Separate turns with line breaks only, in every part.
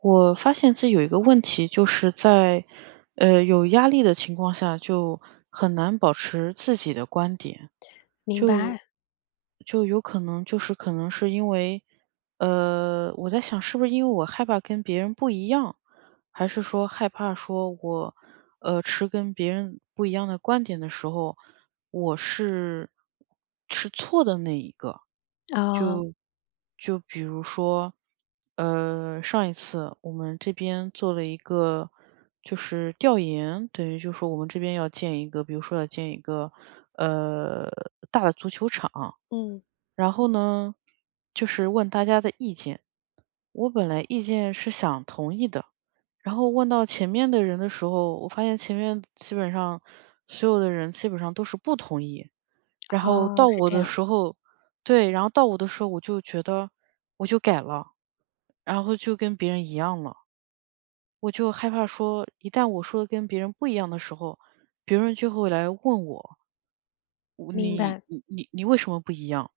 我发现自己有一个问题，就是在，有压力的情况下，就很难保持自己的观点，
明
就
白，
就有可能就是可能是因为，我在想是不是因为我害怕跟别人不一样，还是说害怕说我，持跟别人不一样的观点的时候，我是错的那一个？
啊，
就就比如说，上一次我们这边做了一个就是调研，等于就是说我们这边要建一个，比如说要建一个呃大的足球场，
嗯。
然后呢，就是问大家的意见。我本来意见是想同意的，然后问到前面的人的时候，我发现前面基本上所有的人基本上都是不同意。然后
哦，
到
是
我
这
的
样，
时候对，然后到我的时候我就觉得我就改了，然后就跟别人一样了。我就害怕说，一旦我说的跟别人不一样的时候，别人就会来问我。我
明
你
白，
你你你为什么不一样？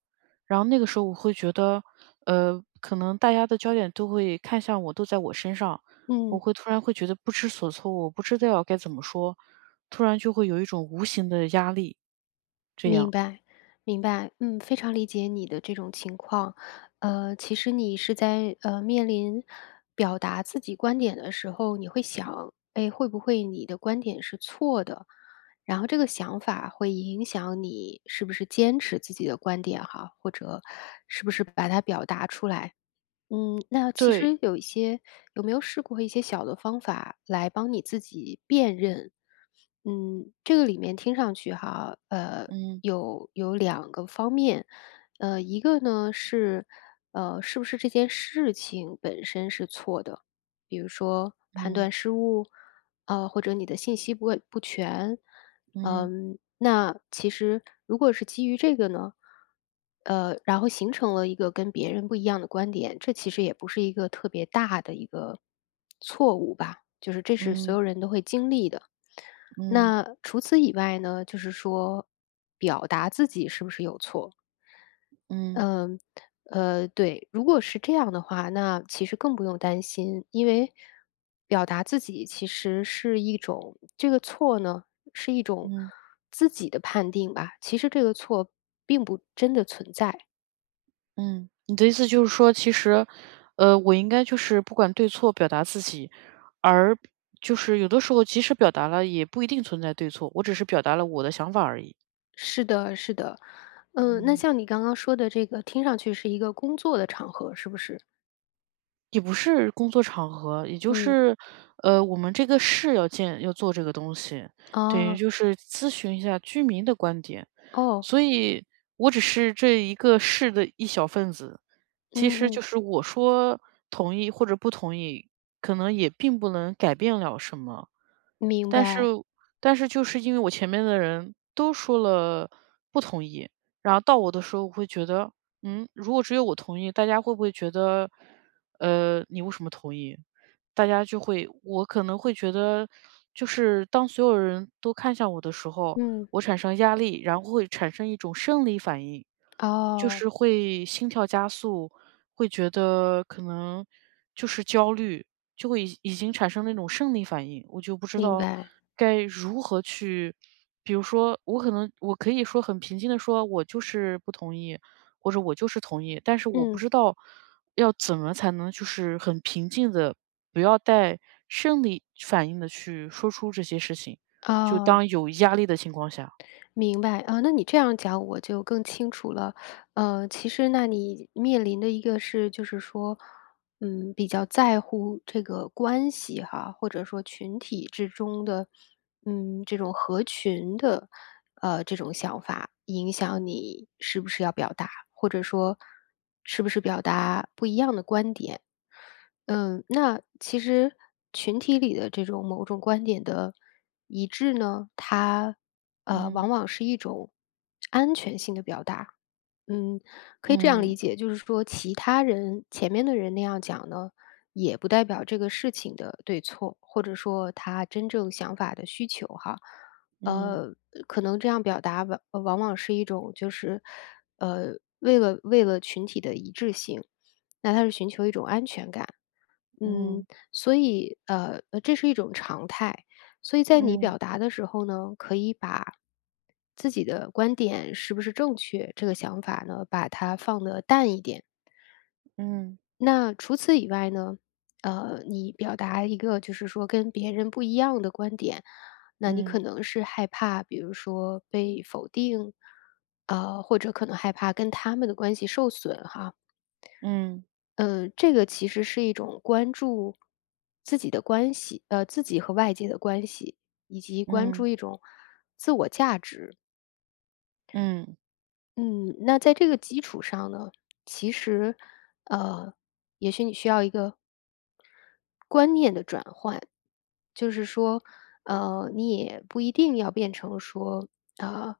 然后那个时候我会觉得，可能大家的焦点都会看向我，都在我身上，我
嗯，
会突然会觉得不知所措，我不知道该怎么说，突然就会有一种无形的压力，这
明
样，
白，明白，嗯，非常理解你的这种情况。其实你是在，面临表达自己观点的时候，你会想，哎，会不会你的观点是错的？然后这个想法会影响你是不是坚持自己的观点哈，或者是不是把它表达出来。嗯，那其
对，
实有一些有没有试过一些小的方法来帮你自己辨认？嗯，这个里面听上去哈，
嗯
有两个方面，一个呢是，是不是这件事情本身是错的，比如说判
嗯
断失误，啊，或者你的信息不全，
嗯
嗯，那其实如果是基于这个呢，然后形成了一个跟别人不一样的观点，这其实也不是一个特别大的一个错误吧，就是这是所
嗯
有人都会经历的。
嗯
那除此以外呢，就是说表达自己是不是有错？
嗯嗯
对，如果是这样的话，那其实更不用担心，因为表达自己其实是一种这个错呢，是一种
嗯。
自己的判定吧。其实这个错并不真的存在。
嗯，你的意思就是说，其实，我应该就是不管对错表达自己，而就是有的时候即使表达了，也不一定存在对错，我只是表达了我的想法而已。
是的，是的。嗯，那
嗯。
像你刚刚说的这个，听上去是一个工作的场合，是不是？
也不是工作场合，也就
嗯。
是，我们这个市要做这个东西，等于
哦，
就是咨询一下居民的观点。
哦，
所以我只是这一个市的一小份子，其实
嗯
就
嗯，
是我说同意或者不同意，可能也并不能改变了什么。
明
但是
白，
但是就是因为我前面的人都说了不同意，然后到我的时候，我会觉得，如果只有我同意，大家会不会觉得，你为什么同意？大家就会，我可能会觉得，就是当所有人都看向我的时候，
嗯，
我产生压力，然后会产生一种生理反应，就
哦，
是会心跳加速，会觉得可能就是焦虑，就会已经产生那种生理反应，我就不知
明
道
白，
该如何去比如说我可以说很平静的说我就是不同意，或者我就是同意，但是我不
嗯，
知道要怎么才能就是很平静的，不要带生理反应的去说出这些事情，就
哦。
当有压力的情况下。
明白，啊，那你这样讲我就更清楚了。其实那你面临的一个是，就是说，嗯，比较在乎这个关系哈，或者说群体之中的，嗯，这种合群的，这种想法影响你是不是要表达，或者说是不是表达不一样的观点。嗯，那其实群体里的这种某种观点的一致呢，它
嗯，
往往是一种安全性的表达。嗯，可以这样
嗯，
理解，就是说其他人前面的人那样讲呢，也不代表这个事情的对错，或者说他真正想法的需求哈。
嗯，
呃，可能这样表达往往是一种就是，为了群体的一致性，那他是寻求一种安全感。嗯，
嗯，
所以这是一种常态。所以在你
嗯，
表达的时候呢，可以把自己的观点是不是正确这个想法呢，把它放得淡一点。
嗯，
那除此以外呢，你表达一个就是说跟别人不一样的观点，那你可能是害怕，比如说被否定，或者可能害怕跟他们的关系受损哈。
嗯，
嗯，这个其实是一种关注自己的关系，自己和外界的关系，以及关
嗯，
注一种
嗯，
嗯，那在这个基础上呢，其实，呃，也许你需要一个，就是说，你也不一定要变成说，啊，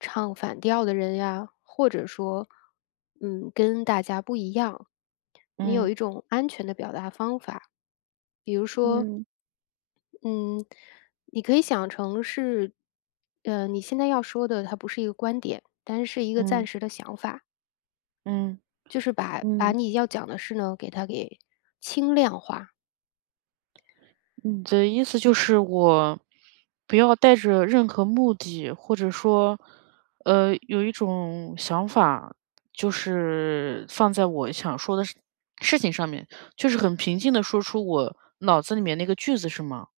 唱反调的人呀，或者说，跟大家不一样，你有
嗯，
一种安全的表达方法，比如说，
嗯，嗯，
嗯，你可以想成是，你现在要说的它不是一个观点，但是是一个
嗯，
暂
嗯
时的想法。
嗯。
就是把
嗯
你要讲的事呢，给它轻量化。
你的意思就是我不要带着任何目的，或者说，有一种想法，就是放在我想说的事情上面，就是很平静的说出我脑子里面那个句子是吗？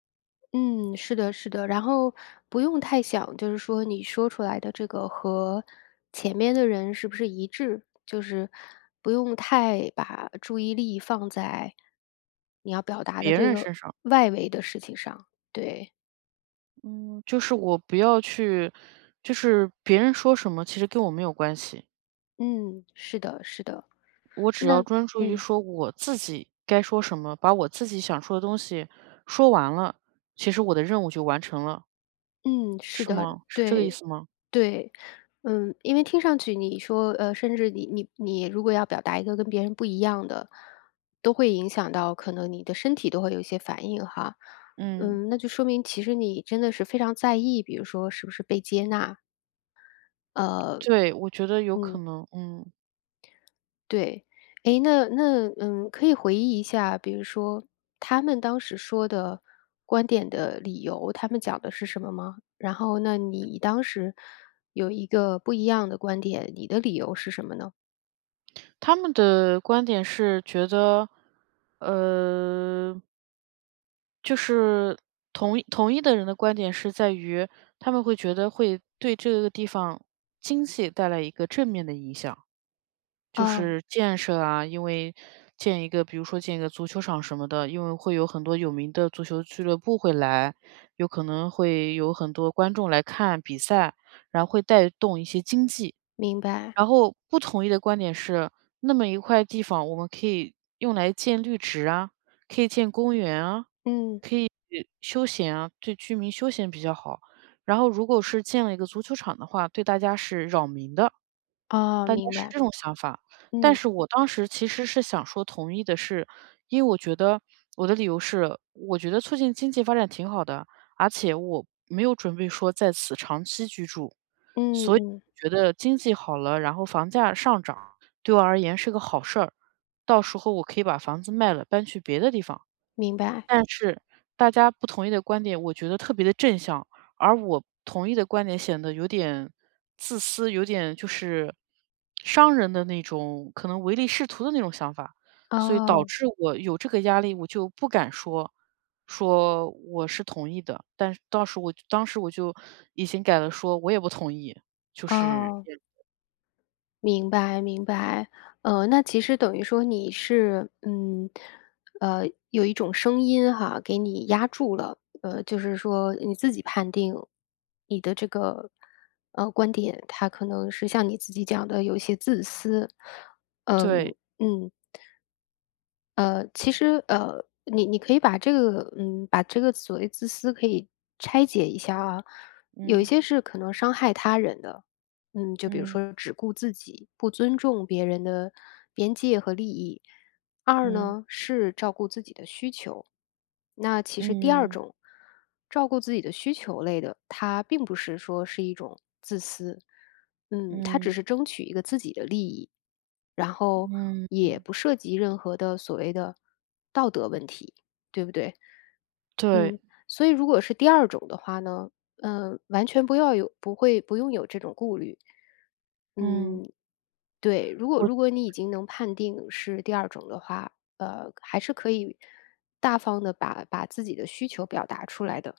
嗯，是的，是的。然后不用太想，就是说你说出来的这个和前面的人是不是一致，就是不用太把注意力放在你要表达的
别
这
人
个
身上，
外围的事情上。对，
嗯。就是我不要去就是别人说什么，其实跟我没有关系。
嗯，是的，是的。
我只要
那
专注于
嗯，
说我自己该说什么，把我自己想说的东西说完了，其实我的任务就完成了，
嗯，是
是
的，
吗？是这个意
对。
思吗？
对，嗯，因为听上去你说，甚至你如果要表达一个跟别人不一样的，都会影响到可能你的身体都会有一些反应哈。
嗯，
嗯，那就说明其实你真的是非常在意，比如说是不是被接纳，呃，
对，我觉得有可
嗯，
能。嗯，
对，诶，那可以回忆一下，比如说他们当时说的观点的理由，他们讲的是什么吗？然后那你当时有一个不一样的观点，你的理由是什么呢？
他们的观点是觉得，呃，就是同一的人的观点是在于，他们会觉得会对这个地方经济带来一个正面的影响。就
哦，
是建设啊，因为建一个比如说建一个足球场什么的，因为会有很多有名的足球俱乐部会来，有可能会有很多观众来看比赛，然后会带动一些经济。
明白，
然后不同意的观点是，那么一块地方我们可以用来建绿植啊，可以建公园啊，
嗯，
可以休闲啊，对居民休闲比较好。然后如果是建了一个足球场的话，对大家是扰民的。
哦，
大家
明
是
白，
这种想法。但
嗯，
是我当时其实是想说同意的是，因为我觉得我的理由是，我觉得促进经济发展挺好的，而且我没有准备说在此长期居住，
嗯
所以
嗯，
我觉得经济好了，然后房价上涨，对我而言是个好事儿。到时候我可以把房子卖了，搬去别的地方。
明白，
但是大家不同意的观点，我觉得特别的正向，而我同意的观点显得有点自私，有点就是商人的那种可能唯利是图的那种想法。所以导
哦，
致我有这个压力，我就不敢说，说我是同意的，但是当时我就已经改了说我也不同意，就是
哦。
这样
明白明白，那其实等于说你是，呃，有一种声音哈，给你压住了，就是说你自己判定你的这个，观点，它可能是像你自己讲的有一些自私，嗯
对，
嗯，其实你可以把这个，把这个所谓自私可以拆解一下啊，有一
嗯
些是可能伤害他人的。就比如
嗯，
说只顾自己，不尊重别人的边界和利益；二
嗯，
呢是照顾自己的需求。那其实第二
嗯，
种照顾自己的需求类的，它并不是说是一种自私，它只
嗯，
是争取一个自己的利益，然后
嗯，
也
嗯，
不涉及任何的所谓的道德问题，对不对？
对，
嗯，所以如果是第二种的话呢，完全不要有不会不用有这种顾虑。
嗯，
嗯，对，如果
我
如果你已经能判定是第二种的话，还是可以大方的把自己的需求表达出来的。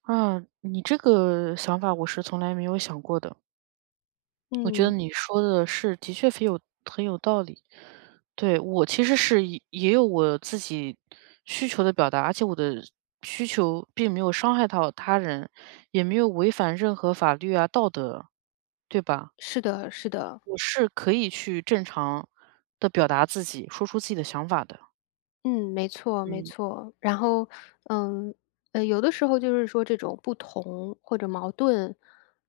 啊，你这个想法我是从来没有想过的。我觉得
嗯，
你说的是的确很有道理。对，我其实是也有我自己需求的表达，而且我的需求并没有伤害到他人，也没有违反任何法律啊、道德，对吧？
是的是的。
我是可以去正常的表达自己，说出自己的想法的。
嗯，没错没
嗯，
错。然后，嗯，有的时候就是说这种不同或者矛盾，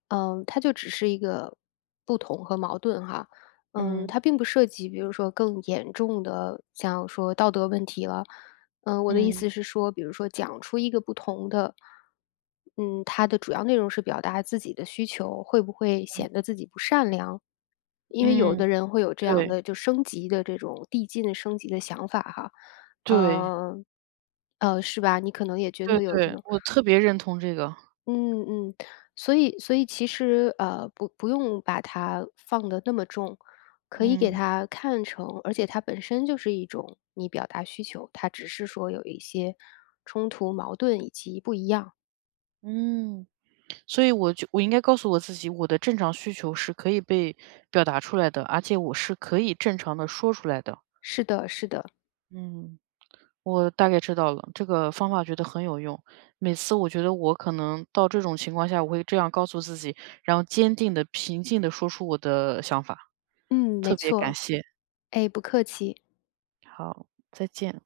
它就只是一个不同和矛盾哈，
嗯，
它并不涉及比如说更严重的，像说道德问题了。我的意
嗯，
思是说，比如说讲出一个不同的，嗯，它的主要内容是表达自己的需求，会不会显得自己不善良？因为有
嗯，
的人会有这样
对，
的就升级的这种递进升级的想法哈。
对，
呃，是吧？你可能也觉
对
得有这
对，
种
我特别认同这个，
嗯嗯，所以其实，不用把它放得那么重，可以给
嗯。
它看成而且它本身就是一种你表达需求，它只是说有一些
嗯，所以我应该告诉我自己，我的正常需求是可以被表达出来的，而且我是可以正常的说出来的。
是的是的，
嗯，我大概知道了，这个方法觉得很有用。每次我觉得我可能到这种情况下，我会这样告诉自己，然后坚定的、平静的说出我的想法。
嗯，没
特别感
错，
谢，
哎，不客气。
好，再见。